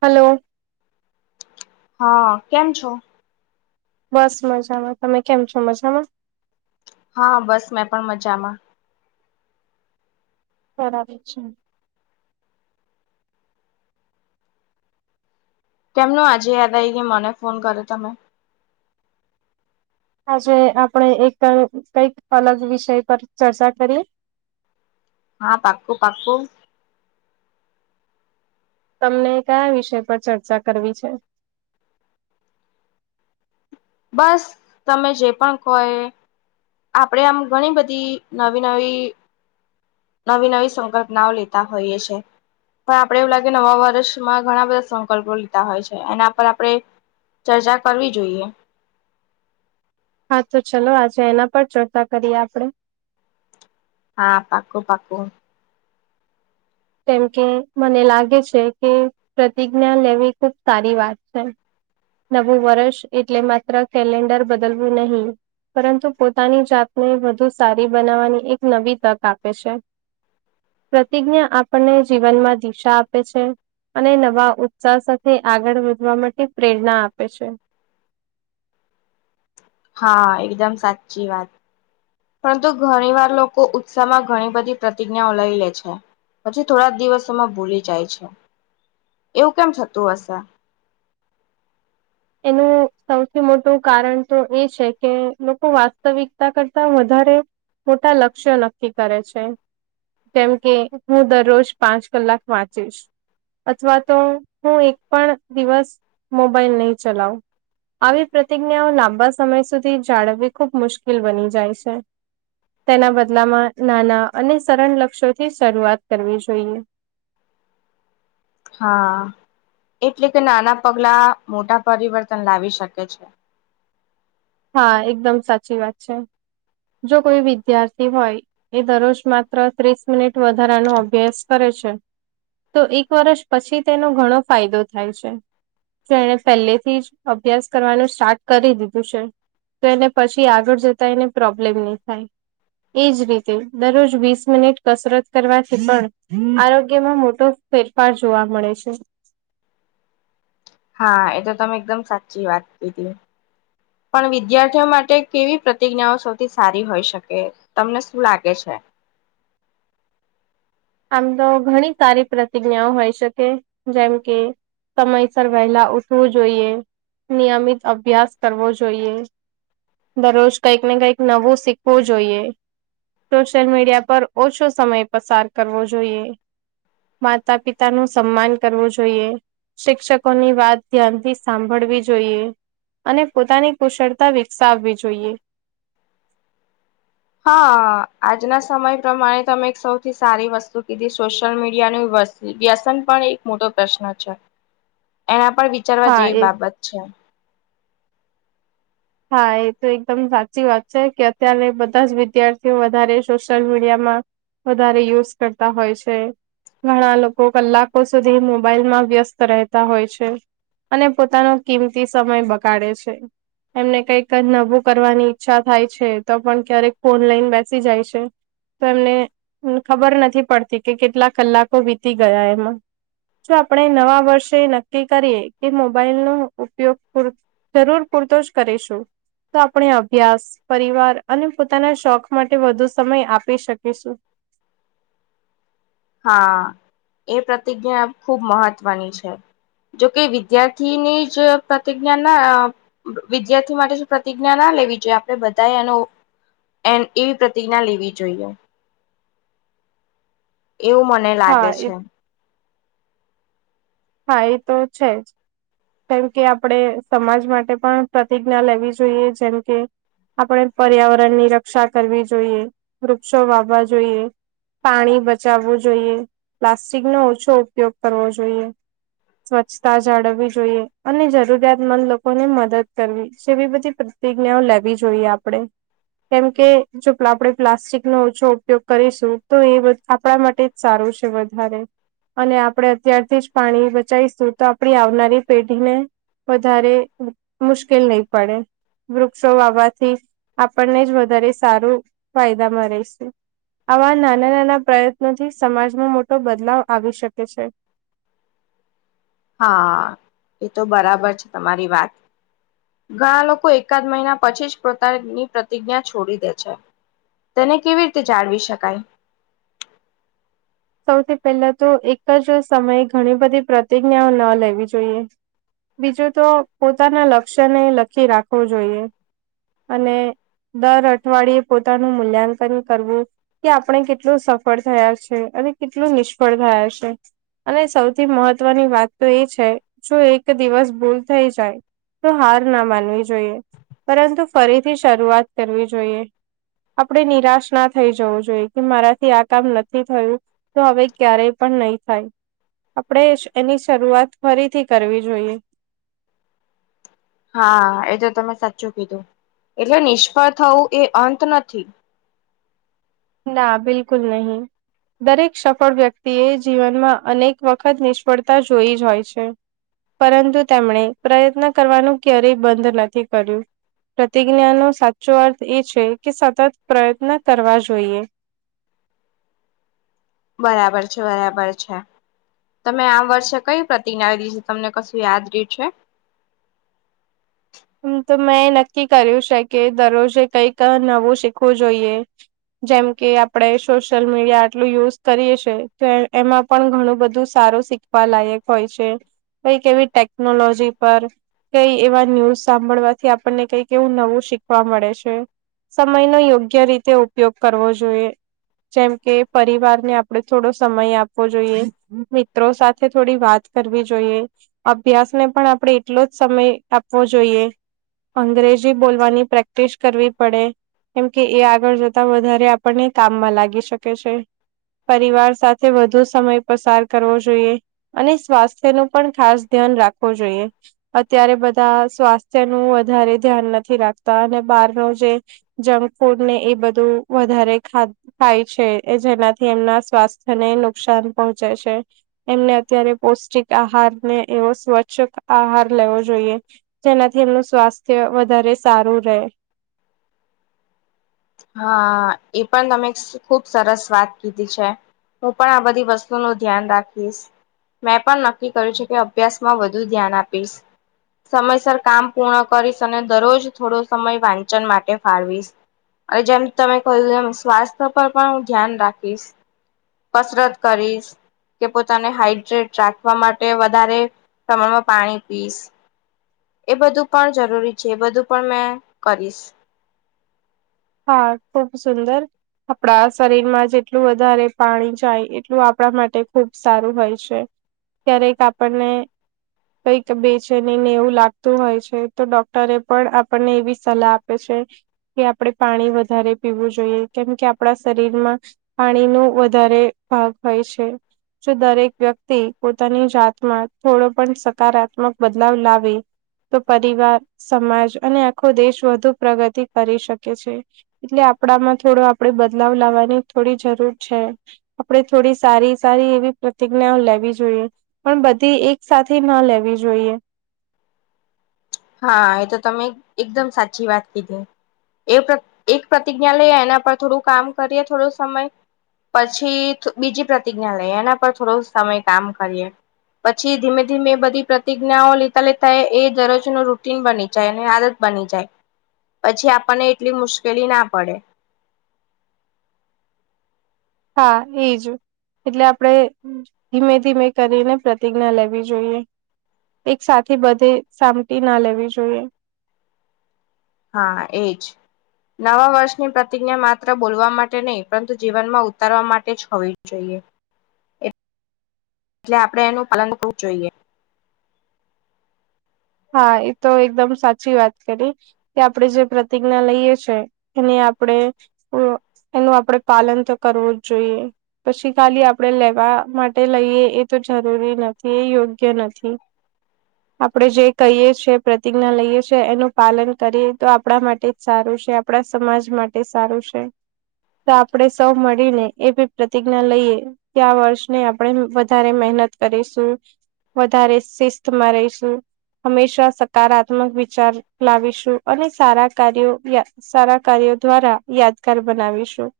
Hello હા કેમ છો? બસ મજામાં. તમે કેમ છો? મજામાં. હા બસ મેં પણ મજામાં. કરાવે છે. કેમનું આજે યાદ આઈ ગયું મને ફોન કરો તમે. આજે આપણે એક કઈક અલગ વિષય પર ચર્ચા કરીએ. હા પાકું પાકું તમને કયા વિષય પર ચર્ચા કરવી છે? બસ તમે જે પણ કો એ. આપડે આમ ઘણી બધી નવી નવી નવી નવી સંકલ્પનાઓ લેતા હોઈએ છીએ. પણ આપડે એવું લાગે નવા વર્ષમાં ઘણા બધા સંકલ્પો લીધા હોય છે એના પર આપણે ચર્ચા કરવી જોઈએ. હા તો ચલો આજે એના પર ચર્ચા કરીએ આપડે. હા પાકું પાકું કેમ કે મને લાગે છે કે પ્રતિજ્ઞા લેવી ખુબ સારી વાત છે. નવું વર્ષ એટલે માત્ર કેલેન્ડર બદલવું નહી. પરંતુ પોતાની જાતને વધુ સારી બનાવવાની એક નવી તક આપે છે. પ્રતિજ્ઞા આપણને જીવનમાં દિશા આપે છે. અને નવા ઉત્સાહ સાથે આગળ વધવા માટે પ્રેરણા આપે છે. હા એકદમ સાચી વાત પરંતુ ઘણી વાર લોકો ઉત્સાહ માં ઘણી બધી પ્રતિજ્ઞાઓ લઈ લે છે. પછી થોડા દિવસોમાં ભૂલી જાય છે, એવું કેમ થતું હશે. એનું સૌથી મોટું કારણ તો એ છે કે લોકો વાસ્તવિકતા કરતા વધારે મોટા લક્ષ્ય નક્કી કરે છે. કેમ કે હું દરરોજ પાંચ કલાક વાંચીશ. અથવા તો હું એક પણ દિવસ મોબાઈલ નહી ચલાઉં. આવી પ્રતિજ્ઞાઓ લાંબા સમય સુધી જાળવવી ખુબ મુશ્કેલ બની જાય છે. તેના બદલામાં નાના અને સરળ લક્ષ્યો થી શરૂઆત કરવી જોઈએ. હા એટલે કે નાના પગલા મોટા પરિવર્તન લાવી શકે છે. હા એકદમ સાચી વાત છે. જો કોઈ વિદ્યાર્થી હોય એ દરરોજ માત્ર ત્રીસ મિનિટ વધારાનો અભ્યાસ કરે છે તો એક વર્ષ પછી તેનો ઘણો ફાયદો થાય છે. જો એને પહેલે થી જ અભ્યાસ કરવાનું સ્ટાર્ટ કરી દીધું છે. તો એને પછી આગળ જતા એને પ્રોબ્લેમ નહી થાય. એજ રીતે દરરોજ વીસ મિનિટ કસરત કરવાથી પણ આરોગ્યમાં મોટો ફેરફાર જોવા મળે છે. હા એ તો તમે એકદમ સાચી વાત કીધી. પણ વિદ્યાર્થીઓ કેવી પ્રતિજ્ઞાઓ સારી હોઈ શકે. તમને શું લાગે છે? આમ તો ઘણી સારી પ્રતિજ્ઞાઓ હોઈ શકે જેમ કે સમયસર વહેલા ઉઠવું જોઈએ નિયમિત અભ્યાસ કરવો જોઈએ દરરોજ કઈક ને કઈક નવું શીખવું જોઈએ. સોશિયલ મીડિયા પર ઓછો સમય પસાર કરવો જોઈએ. માતા પિતા નું સન્માન કરવું જોઈએ. શિક્ષકોની વાત ધ્યાનથી સાંભળવી જોઈએ. અને પોતાની કુશળતા વિકસાવવી જોઈએ. હા આજના સમય પ્રમાણે તમે એક સૌથી સારી વસ્તુ કીધી સોશિયલ મીડિયાનું વશ વ્યસન પણ એક મોટો પ્રશ્ન છે એના પર વિચારવા હા જેવી એ બાબત છે. હા એ તો એકદમ સાચી વાત છે કે અત્યારે બધા જ વિદ્યાર્થીઓ વધારે સોશિયલ મીડિયામાં વધારે યુઝ કરતા હોય છે. ઘણા લોકો કલાકો સુધી મોબાઈલ માં વ્યસ્ત રહેતા હોય છે. અને પોતાનો કિંમતી સમય બગાડે છે. એમને કઈક નવુ કરવાની ઈચ્છા થાય છે તો પણ ક્યારેક ફોન લઈન બેસી જાય છે. તો એમને ખબર નથી પડતી કે કેટલા કલાકો વીતી ગયા એમાં જો આપણે નવા વર્ષે નક્કી કરીએ કે મોબાઈલ નો ઉપયોગ પૂરો જરૂર પૂરતો જ કરીશું. તો આપણે અભ્યાસ પરિવાર અને પોતાના શોખ માટે વધુ સમય આપી શકીશું. [inaudible] હા એ પ્રતિજ્ઞા ખૂબ મહત્વની છે. જોકે વિદ્યાર્થી નેજ પ્રતિજ્ઞા ના વિદ્યાર્થી માટે શું પ્રતિજ્ઞા ના લેવી જોઈએ આપડે બધા એનો એમ એ પ્રતિજ્ઞા લેવી જોઈએ. એવું મને હા લાગે એ છે. હા એ તો છેજ. કેમ કે આપડે સમાજ માટે પણ પ્રતિજ્ઞા લેવી જોઈએ જેમ કે આપડે પર્યાવરણ ની રક્ષા કરવી જોઈએ વૃક્ષો વાવવા જોઈએ પાણી બચાવવું જોઈએ, પ્લાસ્ટિક નો ઓછો ઉપયોગ કરવો જોઈએ. સ્વચ્છતા જાળવવી જોઈએ અને જરૂરિયાતમંદ લોકોને મદદ કરવી જેવી બધી પ્ર પ્રતિજ્ઞાઓ લેવી જોઈએ આપડે. કેમકે જો આપણે પ્લાસ્ટિક નો ઓછો ઉપયોગ કરીશું તો એ આપણા માટે જ સારું છે વધારે અને આપણે ત્યારથી જ પાણી બચાવીશું તો આપણી આવનારી પેઢીને વધારે મુશ્કેલ નઈ પડે. વૃક્ષો વાવાથી આપણને જ વધારે સારું ફાયદા માં રઇસુ. આવા નાના નાના પ્રયત્નોથી સમાજમાં મોટો બદલાવ આવી શકે છે. [inaudible] હા એ તો બરાબર છે તમારી વાત. ઘણા લોકો એકાદ મહિના પછી જ પોતાની પ્રતિજ્ઞા છોડી દે છે. તેને કેવી રીતે જાળવી શકાય? સૌથી પહેલા તો એક જ સમયે ઘણી બધી પ્રતિજ્ઞાઓ ન લેવી જોઈએ. બીજું તો પોતાના લક્ષ્યને લખી રાખવું જોઈએ અને દર અઠવાડિયે પોતાનું મૂલ્યાંકન કરવું કે આપણે કેટલું સફળ થયા છે અને કેટલું નિષ્ફળ થયા છે. અને સૌથી મહત્વની વાત તો એ છે જો એક દિવસ ભૂલ થઈ જાય તો હાર ના માનવી જોઈએ પરંતુ ફરીથી શરૂઆત કરવી જોઈએ. આપણેે નિરાશ ના થઈ જવુ જોઈએ કે મારાથી આ કામ નથી થયું. તો હવે ક્યારે પણ નહી થાય. આપણેે સ એની શરૂઆત ફરીથી કરવી જોઈએ. હા એ તો તમે સાચું કીધું એટલે નિષ્ફળ થવું એ અંત નથી. ના બિલકુલ નહી. દરેક સફળ વ્યક્તિ એ જીવનમાં અનેક વખત નિષ્ફળતા જોઈ જ હોય છે. પરંતુ તેમણે પ્રયત્ન કરવાનું ક્યારેય બંધ નથી કર્યું. પ્રતિજ્ઞાનો સાચો અર્થ એ છે કે સતત પ્રયત્ન કરવા જોઈએ. બરાબર છે બરાબર છે. તમે આ વર્ષે કઈ પ્રતિજ્ઞા લીધી, તમને કશું યાદ રિયુ છે? હમમ તો મેં નક્કી કર્યું છે કે દરરોજે કઈક નવું શીખવું જોઈએ. જેમ કે આપણે સોશિયલ મીડિયા આટલું યુઝ કરીએ છે તો એમાં પણ ઘણું બધું સારું શીખ વા લાયક હોય છે, કઈક એવી ટેકનોલોજી પર કઈ એવા ન્યૂઝ સાંભળવાથી આપણને કઈક એવું નવું શીખવા મળે છે. સમય નો યોગ્ય રીતે ઉપયોગ કરવો જોઈએ. જેમ કે પરિવારને આપણે થોડો સમય આપવો જોઈએ. મિત્રો સાથે થોડી વાત કરવી જોઈએ. અભ્યાસને પણ આપણે એટલો જ સમય આપવો જોઈએ. અંગ્રેજી બોલવાની પ્રેક્ટિસ કરવી પડે. કેમ કે એ આગળ જતા વધારે આપણને કામમાં લાગી શકે છે. પરિવાર સાથે વધુ સમય પસાર કરવો જોઈએ અને સ્વાસ્થ્ય નું પણ ખાસ ધ્યાન રાખવું જોઈએ. અત્યારે બધા સ્વાસ્થ્ય નું વધારે ધ્યાન નથી રાખતા અને બાર નું જે જંક ફૂડ ને એ બધું વધારે ખા ખાય છે જેનાથી એમના સ્વાસ્થ્ય ને નુકસાન પહોંચે છે. એમને અત્યારે પૌષ્ટિક આહારને એવો સ્વચ્છ આહાર લેવો જોઈએ. જેનાથી એમનું સ્વાસ્થ્ય વધારે સારું રેહ. હા, એ પણ તમે ખુબ સરસ વાત કીધી. છે. હું પણ આ બધી વસ્તુ નું ધ્યાન રાખીશ. મેં પણ નક્કી કર્યું છે કે અભ્યાસ માં વધુ ધ્યાન આપીશ. સમયસર કામ પૂર્ણ કરીશ અને દરરોજ થોડો સમય વાંચન માટે ફાળવીશ. અને જેમ તમે કહ્યું એમ સ્વાસ્થ્ય પર પણ હું ધ્યાન રાખીશ. કસરત કરીશ. કે પોતાને હાઈડ્રેટ રાખવા માટે વધારે પ્રમાણમાં પાણી પીશ. એ બધું પણ જરૂરી છે, એ બધું પણ મેં કરીશ. હા, ખૂબ સુંદર. આપડા શરીરમાં જેટલું વધારે પાણી જાય એટલું આપડા માટે ખુબ સારું હોય છે. ક્યારેક આપણને. કઈક બેચીની ને એવું લાગતું હોય છે, તો ડોક્ટરે પણ આપણને એવી સલાહ આપે છે. આપણડે પાણી વધારે પીવું જોઈએ કેમ કે આપણા શરીરમાં પાણીનું વધારે ભાગ હોય છે. દરેક વ્યક્તિ પોતાની જાતમાં થોડો પણ સકારાત્મક બદલાવ લાવે. તો પરિવાર, સમાજ અને આખો દેશ વધુ પ્રગતિ કરી શકે. એટલે આપડામાં થોડો આપડે બદલાવ લાવવાની થોડી જરૂર છે. આપડે થોડી સારી સારી એવી પ્રતિજ્ઞાઓ લેવી જોઈએ. પણ બધી એક સાથી ના લેવી જોઈએ. હા, એતો તમે એકદમ સાચી વાત કીધી. એ એક પ્રતિજ્ઞા લઈએ એના પર થોડું કામ કરીએ થોડો સમય. પછી બીજી પ્રતિજ્ઞા લઈએ એના પર થોડો સમય કામ કરીએ. પછી ધીમે ધીમે એ બધી પ્રતિજ્ઞાઓ લેતા લેતા એ દરોજ રૂટિન બની જાય અને આદત બની જાય, પછી આપણને એટલી મુશ્કેલી ના પડે. હા, એજ એટલે આપડે ધીમે ધીમે કરીને પ્રતિજ્ઞા લેવી જોઈએ. એક સાથી બધે સામટી ના લેવી જોઈએ. હા, એજ. નવા વર્ષની પ્રતિજ્ઞા માત્ર બોલવા માટે નહીં પરંતુ જીવનમાં ઉતારવા માટે જ હોવી જોઈએ. એટલે આપડે એનું પાલન કરવું જોઈએ. હા, એતો એકદમ સાચી વાત કરી. કે આપડે જે પ્રતિજ્ઞા લઈએ છે તેની આપડે તો એનું આપડે પાલન તો કરવું જ જોઈએ. પછી ખાલી આપડે લેવા માટે લઈએ એતો જરૂરી નથી, એ યોગ્ય નથી. આપડે જે કહીએ છે પ્રતિજ્ઞા લઈએ છે, એનું પાલન કરીએ તો આપડા માટે જ સારું છે. આપડા સમાજ માટે સારું છે. તો આપડે સૌ મળીને એવી પ્રતિજ્ઞા લઈએ ત્યા વર્ષને આપડે વધારે મહેનત કરીશું. વધારે શિસ્તમાં રહીશું. હંમેશા સકારાત્મક વિચાર લાવીશું અને સારા કાર્યો [unintelligible] સારા કાર્યો દ્વારા યાદગાર બનાવીશું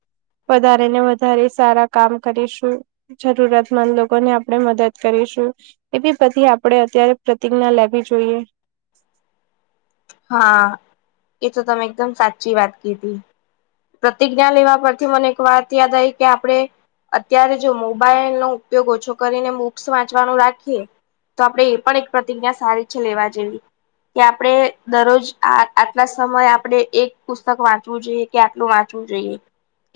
વધારે ને વધારે સારા કામ કરીશું જરૂરિયાતમંદ લોકોને આપણે મદદ કરીશું. એવી બધી આપણે અત્યારે પ્રતિજ્ઞના લાવી જોઈએ. હા, એ તો તમે એકદમ સાચી વાત કીધી. પ્રતિજ્ઞા લેવા પરથી મને એક વાત યાદ આવી કે આપણે અત્યારે જો મોબાઈલનો ઉપયોગ ઓછો કરીને બુક્સ વાંચવાનું રાખીએ તો આપણે એ પણ એક પ્રતિજ્ઞા સારી છે, લેવા જેવી. કે આપણે દરરોજ આ આટલા સમયે આપણે એક પુસ્તક વાંચવું જોઈએ. કે આટલું વાંચવું જોઈએ.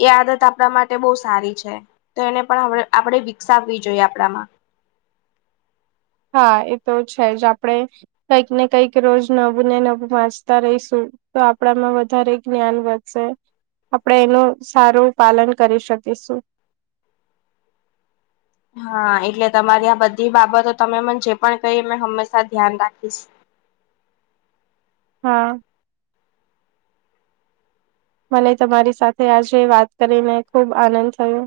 એ આદત આપણા માટે બહુ સારી છે તો એને પણ આપણે વિકસાવવી જોઈએ આપણામાં. હા એ તો છે જ આપણેે કઈક ને કંઈક રોજ નવું ને નવું વાંચતા રહીશું. તો આપણામાં વધારે જ્ઞાન વધશે. આપણે એનું સારું પાલન કરી શકીશું. હા એટલે તમારી આ બધી બાબતો તમે મને જે પણ કહી હંમેશા ધ્યાન રાખીશ હા. મને તમારી સાથે આજે વાત કરીને ખુબ આનંદ થયો.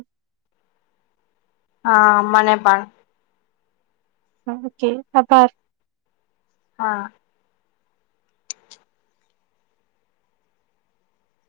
હા મને પણ કેવું પ્રકાર હા.